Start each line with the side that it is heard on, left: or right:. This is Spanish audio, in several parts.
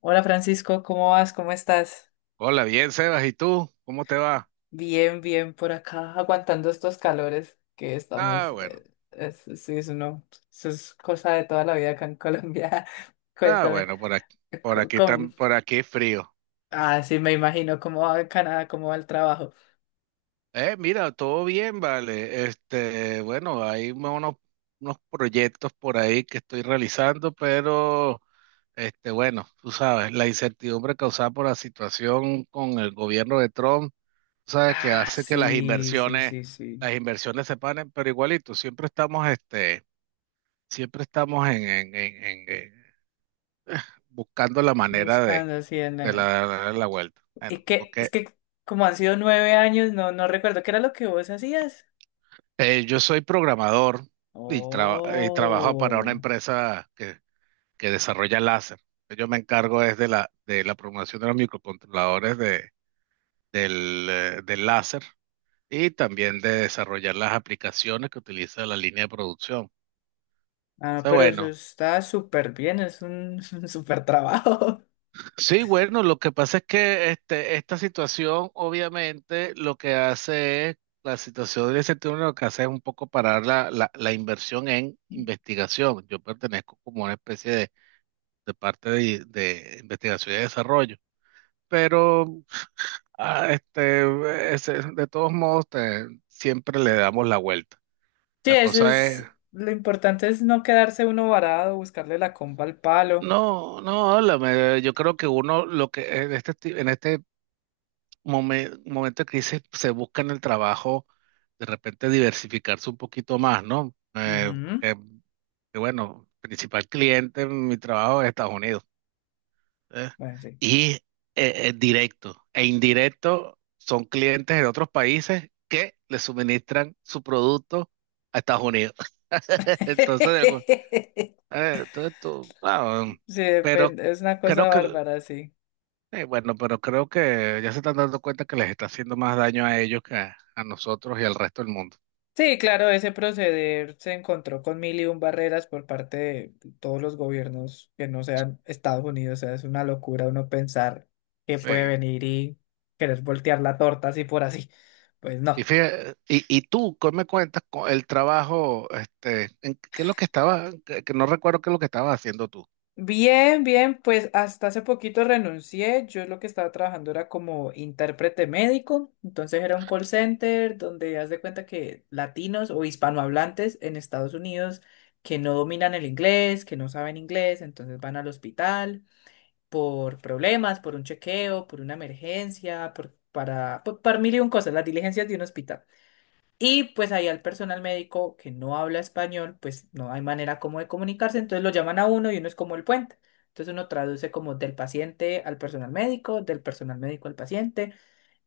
left: Hola Francisco, ¿cómo vas? ¿Cómo estás?
right: Hola, bien, Sebas, ¿y tú? ¿Cómo te va?
left: Bien, bien por acá, aguantando estos calores que
right: Ah,
left: estamos.
right: bueno,
left: Es, sí, es uno, Eso es cosa de toda la vida acá en Colombia.
right: ah,
left: Cuéntame,
right: bueno, por aquí,
left: ¿cómo?
right: por aquí frío.
left: Ah, sí, me imagino cómo va en Canadá, cómo va el trabajo.
right: Mira, todo bien, vale. Este, bueno, hay unos proyectos por ahí que estoy realizando, pero, este, bueno, tú sabes, la incertidumbre causada por la situación con el gobierno de Trump, tú sabes, que
left: Ah,
right: hace que
left: sí, sí, sí, sí.
right: las inversiones se paren, pero igualito, siempre estamos, este, siempre estamos en buscando la manera de
left: Buscando así en.
right: la vuelta. Bueno,
left: Y
right: porque
left: es que como han sido 9 años, no, no recuerdo qué era lo que vos hacías.
right: yo soy programador y trabajo para una
left: Oh.
right: empresa que desarrolla láser. Yo me encargo es de de la programación de los microcontroladores del láser y también de desarrollar las aplicaciones que utiliza la línea de producción. O
left: Ah,
right: sea,
left: pero eso
right: bueno,
left: está súper bien, es un, un súper trabajo.
right: sí, bueno, lo que pasa es que este, esta situación, obviamente, lo que hace es, la situación del ese turno lo que hace es un poco parar la inversión en investigación. Yo pertenezco como una especie de parte de investigación y desarrollo. Pero este, de todos modos, siempre le damos la vuelta.
left: Sí,
right: La
left: eso
right: cosa es,
left: es, lo importante es no quedarse uno varado, buscarle la comba al palo.
right: no, no, háblame. Yo creo que uno, lo que en en este momento de crisis se busca en el trabajo de repente diversificarse un poquito más, ¿no?
left: Ujú.
right: Porque, que bueno, principal cliente en mi trabajo es Estados Unidos. ¿Eh?
left: Bueno, sí.
right: Y directo e indirecto son clientes de otros países que le suministran su producto a Estados Unidos. Entonces, entonces
left: Sí,
right: pero
left: depende, es una cosa
right: creo que
left: bárbara, sí.
right: bueno, pero creo que ya se están dando cuenta que les está haciendo más daño a ellos que a nosotros y al resto del mundo.
left: Sí, claro, ese proceder se encontró con mil y un barreras por parte de todos los gobiernos que no sean Estados Unidos. O sea, es una locura uno pensar que puede
right: Sí.
left: venir y querer voltear la torta así por así. Pues
right: Y,
left: no.
right: fíjate, y tú, ¿qué me cuentas con el trabajo? Este, en, ¿qué es lo que estaba? Que no recuerdo qué es lo que estabas haciendo tú.
left: Bien, bien, pues hasta hace poquito renuncié. Yo lo que estaba trabajando era como intérprete médico, entonces era un call center donde haz de cuenta que latinos o hispanohablantes en Estados Unidos que no dominan el inglés, que no saben inglés, entonces van al hospital por problemas, por un chequeo, por una emergencia, para mil y un cosas, las diligencias de un hospital. Y pues ahí al personal médico que no habla español, pues no hay manera como de comunicarse, entonces lo llaman a uno y uno es como el puente. Entonces uno traduce como del paciente al personal médico, del personal médico al paciente.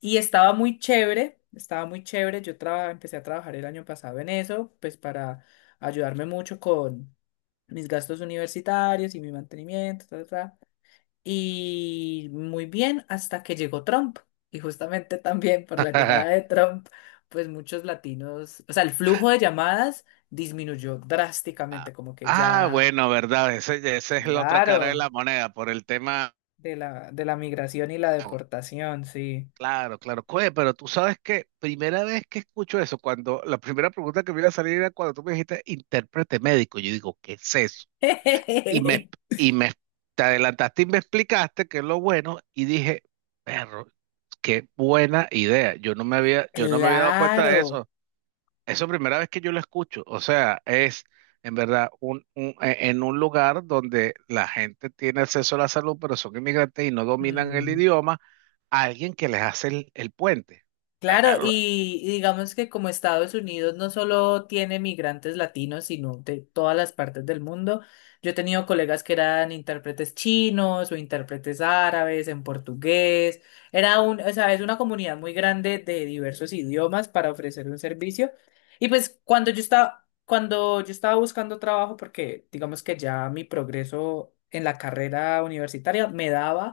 left: Y estaba muy chévere, estaba muy chévere. Empecé a trabajar el año pasado en eso, pues para ayudarme mucho con mis gastos universitarios y mi mantenimiento, ta, ta, ta y muy bien hasta que llegó Trump. Y justamente también por la llegada de Trump, pues muchos latinos, o sea, el flujo de llamadas disminuyó
right: Ah,
left: drásticamente, como que
right: ah,
left: ya,
right: bueno, verdad, ese, esa es la otra cara de
left: claro,
right: la moneda por el tema.
left: de la migración y la deportación, sí.
right: Claro, claro. Cue, pero tú sabes que primera vez que escucho eso, cuando la primera pregunta que me iba a salir era cuando tú me dijiste intérprete médico, yo digo, ¿qué es eso? Y me, y me te adelantaste y me explicaste qué es lo bueno y dije, perro, qué buena idea. Yo no me había dado cuenta de
left: Claro.
right: eso. Eso es primera vez que yo lo escucho. O sea, es en verdad en un lugar donde la gente tiene acceso a la salud, pero son inmigrantes y no dominan el
left: Hmm.
right: idioma, alguien que les hace el puente.
left: Claro,
right: Perro,
left: y digamos que como Estados Unidos no solo tiene migrantes latinos, sino de todas las partes del mundo. Yo he tenido colegas que eran intérpretes chinos o intérpretes árabes en portugués. Era un, o sea, Es una comunidad muy grande de diversos idiomas para ofrecer un servicio. Y pues cuando yo estaba buscando trabajo, porque digamos que ya mi progreso en la carrera universitaria me daba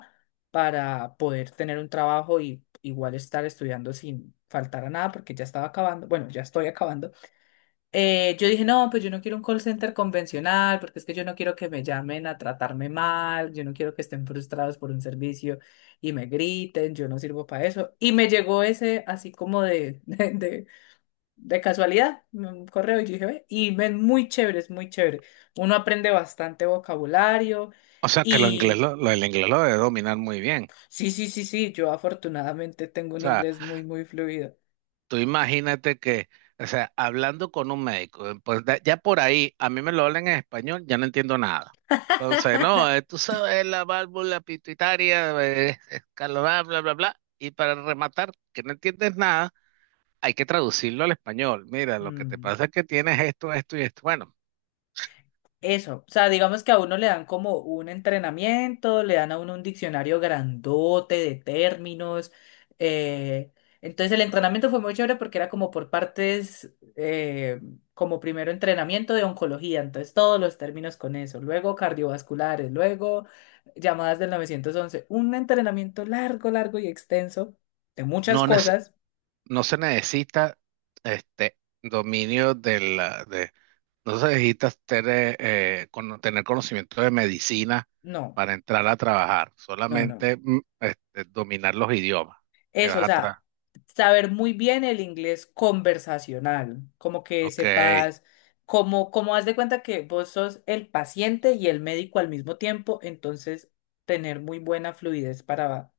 left: para poder tener un trabajo y igual estar estudiando sin faltar a nada porque ya estaba acabando, bueno, ya estoy acabando. Yo dije, no, pues yo no quiero un call center convencional porque es que yo no quiero que me llamen a tratarme mal, yo no quiero que estén frustrados por un servicio y me griten, yo no sirvo para eso. Y me llegó ese así de casualidad, un correo y yo dije, ve, y ven, muy chévere, es muy chévere. Uno aprende bastante vocabulario.
right: o sea, que lo inglés
left: Y
right: lo- el inglés lo debe dominar muy bien.
left: Sí, sí, sí, sí, yo afortunadamente tengo
right: O
left: un
right: sea,
left: inglés muy, muy fluido.
right: tú imagínate que, o sea, hablando con un médico, ya por ahí, a mí me lo hablan en español, ya no entiendo nada. Entonces, no, tú sabes, la válvula pituitaria, escalonada, bla, bla, bla. Y para rematar, que no entiendes nada, hay que traducirlo al español. Mira, lo que te
left: Mm.
right: pasa es que tienes esto, esto y esto. Bueno,
left: Eso, o sea, digamos que a uno le dan como un entrenamiento, le dan a uno un diccionario grandote de términos. eh, Entonces el entrenamiento fue muy chévere porque era como por partes, como primero entrenamiento de oncología, entonces todos los términos con eso, luego cardiovasculares, luego llamadas del 911, un entrenamiento largo, largo y extenso de muchas
right: no, nece-
left: cosas.
right: no se necesita este dominio del. Entonces necesitas tener, tener conocimiento de medicina
left: No.
right: para entrar a trabajar,
left: No, no.
right: solamente este, dominar los idiomas que
left: Eso,
right: vas
left: o
right: atrás.
left: sea, saber muy bien el inglés conversacional, como que
right: Ok,
left: sepas, como haz de cuenta que vos sos el paciente y el médico al mismo tiempo, entonces tener muy buena fluidez para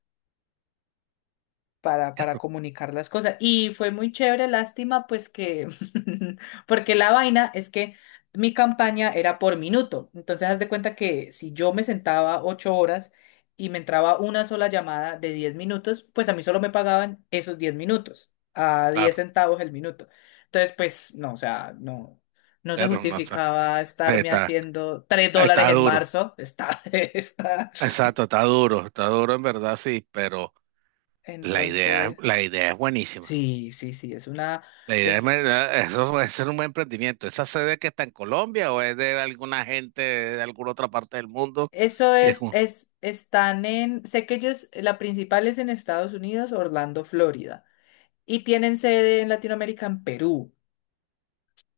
left: para
right: perro,
left: comunicar las cosas. Y fue muy chévere, lástima, pues que, porque la vaina es que mi campaña era por minuto. Entonces, haz de cuenta que si yo me sentaba 8 horas y me entraba una sola llamada de 10 minutos, pues a mí solo me pagaban esos 10 minutos, a diez
right: claro,
left: centavos el minuto. Entonces, pues, no, o sea, no. No se
right: perro, no sé.
left: justificaba estarme
right: Está,
left: haciendo 3 dólares
right: está
left: en
right: duro,
left: marzo. Está, está.
right: exacto, está duro en verdad, sí, pero
left: Entonces,
right: la idea es buenísima.
left: sí, sí, sí, es una,
right: La idea es,
left: es
right: me- Eso puede ser un buen emprendimiento. ¿Esa sede que está en Colombia o es de alguna gente de alguna otra parte del mundo?
left: Eso
right: Que es
left: es,
right: un-
left: están en, sé que ellos, la principal es en Estados Unidos, Orlando, Florida, y tienen sede en Latinoamérica, en Perú.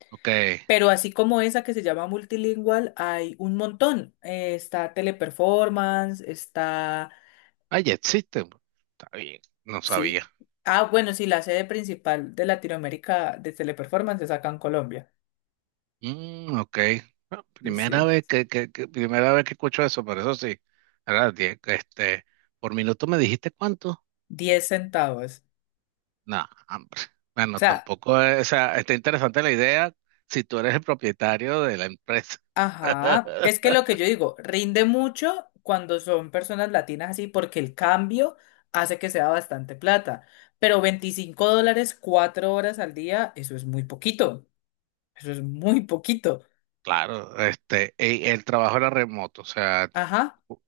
right: ok.
left: Pero así como esa que se llama Multilingual, hay un montón. Está Teleperformance, está,
right: Ah, ya existen. Está bien, no sabía.
left: sí. Ah, bueno, sí, la sede principal de Latinoamérica de Teleperformance es acá en Colombia.
right: Mm, ok. Bueno,
left: Sí,
right: primera
left: sí.
right: vez primera vez que escucho eso, pero eso sí. Este, por minuto me dijiste cuánto.
left: 10 centavos.
right: No, hombre.
left: O
right: Bueno,
left: sea,
right: tampoco, o sea, está interesante la idea si tú eres el propietario de la empresa.
left: ajá, es que lo que yo digo, rinde mucho cuando son personas latinas así porque el cambio hace que sea bastante plata, pero 25 dólares 4 horas al día, eso es muy poquito, eso es muy poquito.
right: Claro, este, el trabajo era remoto, o sea,
left: Ajá,
right: tú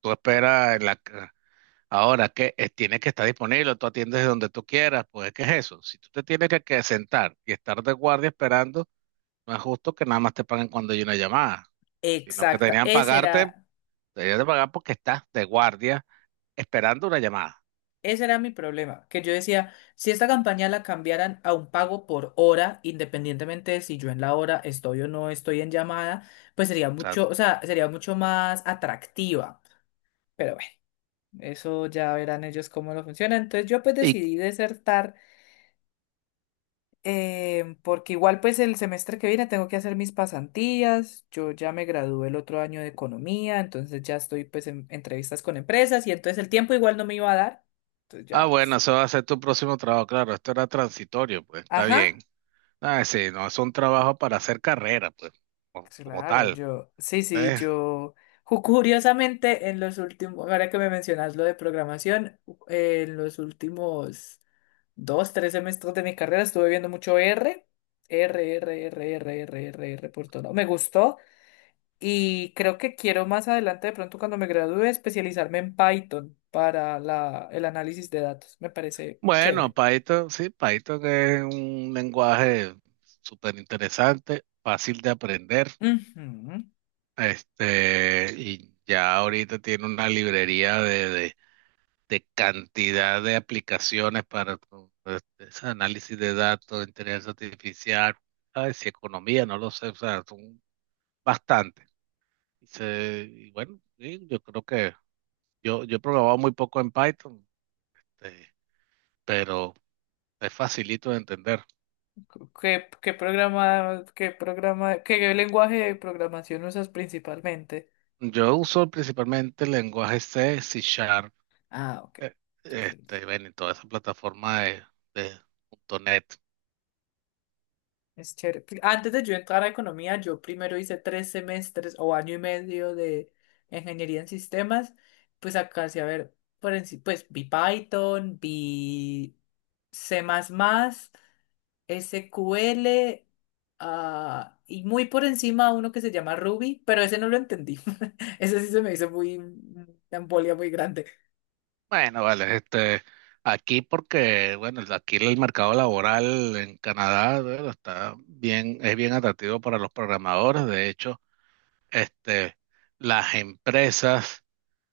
right: tú esperas en la, ahora que tiene que estar disponible, tú atiendes de donde tú quieras, pues ¿qué es eso? Si tú te tienes que sentar y estar de guardia esperando, no es justo que nada más te paguen cuando hay una llamada, sino que
left: exacta,
right: deberían pagarte, deberían de pagar porque estás de guardia esperando una llamada.
left: ese era mi problema, que yo decía, si esta campaña la cambiaran a un pago por hora, independientemente de si yo en la hora estoy o no estoy en llamada, pues sería
right: O sea,
left: mucho, o sea, sería mucho más atractiva, pero bueno. Eso ya verán ellos cómo lo funciona. Entonces yo pues
right: y,
left: decidí desertar, porque igual pues el semestre que viene tengo que hacer mis pasantías. Yo ya me gradué el otro año de economía, entonces ya estoy pues en entrevistas con empresas y entonces el tiempo igual no me iba a dar. Entonces
right: ah,
left: ya
right: bueno,
left: pues.
right: eso va a ser tu próximo trabajo, claro, esto era transitorio, pues está bien.
left: Ajá.
right: Ah, sí, no es un trabajo para hacer carrera, pues, como, como
left: Claro,
right: tal.
left: yo, sí, sí, curiosamente en los últimos, ahora que me mencionas lo de programación, en los últimos dos, tres semestres de mi carrera estuve viendo mucho R, R, R, R, R, R, R, R por todo lado. Me gustó y creo que quiero más adelante, de pronto cuando me gradúe, especializarme en Python para el análisis de datos. Me parece
right: Bueno,
left: chévere.
right: Python, sí, Python es un lenguaje súper interesante, fácil de aprender,
left: Ujú.
right: este, y ya ahorita tiene una librería de cantidad de aplicaciones para este, ese análisis de datos, inteligencia artificial, ay, si economía, no lo sé, o sea, son bastantes. Y bueno, sí, yo creo que yo he programado muy poco en Python, eh, pero es facilito de entender.
left: ¿Qué lenguaje de programación usas principalmente?
right: Yo uso principalmente el lenguaje C, C Sharp,
left: Ah, ok.
right: eh,
left: Sí, sí,
right: este, ven, y toda esa plataforma de punto .NET.
left: es chévere. Antes de yo entrar a economía, yo primero hice 3 semestres o año y medio de ingeniería en sistemas. Pues acá sí, a ver, pues vi Python, vi C++, SQL, ah, y muy por encima uno que se llama Ruby, pero ese no lo entendí. Ese sí se me hizo muy, una embolia muy grande.
right: Bueno, vale, este, aquí porque, bueno, aquí el mercado laboral en Canadá, bueno, está bien, es bien atractivo para los programadores. De hecho, este, las empresas,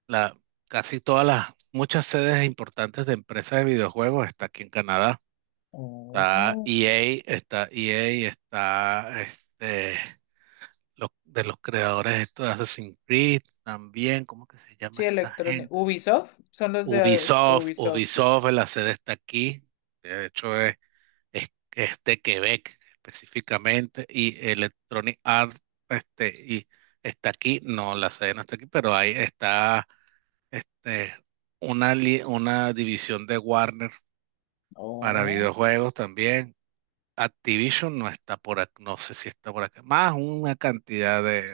right: la, casi todas las, muchas sedes importantes de empresas de videojuegos está aquí en Canadá. Está
left: Oh.
right: EA, está EA, está este. Los, de los creadores estos de Assassin's Creed, también, ¿cómo que se llama
left: Sí,
right: esta
left: electrónico.
right: gente?
left: Ubisoft, son los de
right: Ubisoft,
left: Ubisoft, sí.
right: Ubisoft, la sede está aquí, de hecho es, es de Quebec específicamente, y Electronic Arts este, y está aquí, no, la sede no está aquí, pero ahí está este, una división de Warner para
left: Oh.
right: videojuegos también. Activision no está por aquí, no sé si está por acá, más una cantidad de,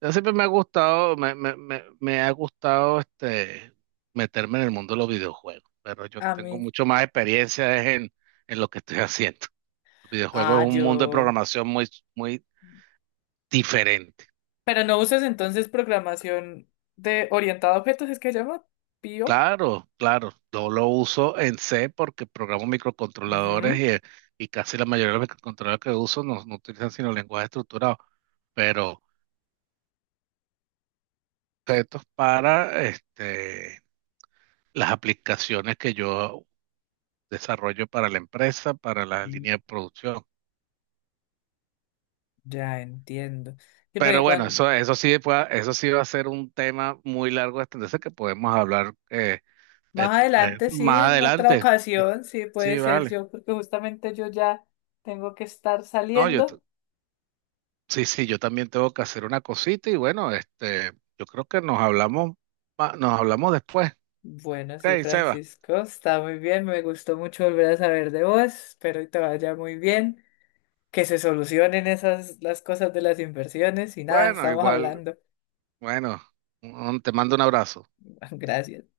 right: yo siempre me ha gustado, me ha gustado este, meterme en el mundo de los videojuegos, pero yo
left: A
right: tengo
left: mí.
right: mucho más experiencia es en lo que estoy haciendo. Los videojuegos es
left: Ah,
right: un mundo de
left: yo.
right: programación muy, muy diferente.
left: Pero no usas entonces programación de orientada a objetos, es que se llama PIO.
right: Claro, claro, yo lo uso en C porque programo microcontroladores
left: Ujú.
right: y casi la mayoría de los microcontroladores que uso no, no utilizan sino lenguaje estructurado, pero esto es para este, las aplicaciones que yo desarrollo para la empresa, para la
left: Mm.
right: línea de producción.
left: Ya entiendo. Sí,
right: Pero
left: porque
right: bueno,
left: cuando,
right: eso sí, eso sí va a ser un tema muy largo de extenderse que podemos hablar eh,
left: Más adelante, sí,
right: más
left: en otra
right: adelante.
left: ocasión, sí puede
right: Sí,
left: ser
right: vale.
left: yo, porque justamente yo ya tengo que estar
right: No,
left: saliendo.
right: sí, sí, yo también tengo que hacer una cosita y bueno, este, yo creo que nos hablamos después.
left: Bueno, sí,
right: Ok, Seba.
left: Francisco, está muy bien, me gustó mucho volver a saber de vos, espero que te vaya muy bien, que se solucionen esas las cosas de las inversiones y nada,
right: Bueno,
left: estamos
right: igual,
left: hablando.
right: bueno, te mando un abrazo.
left: Gracias.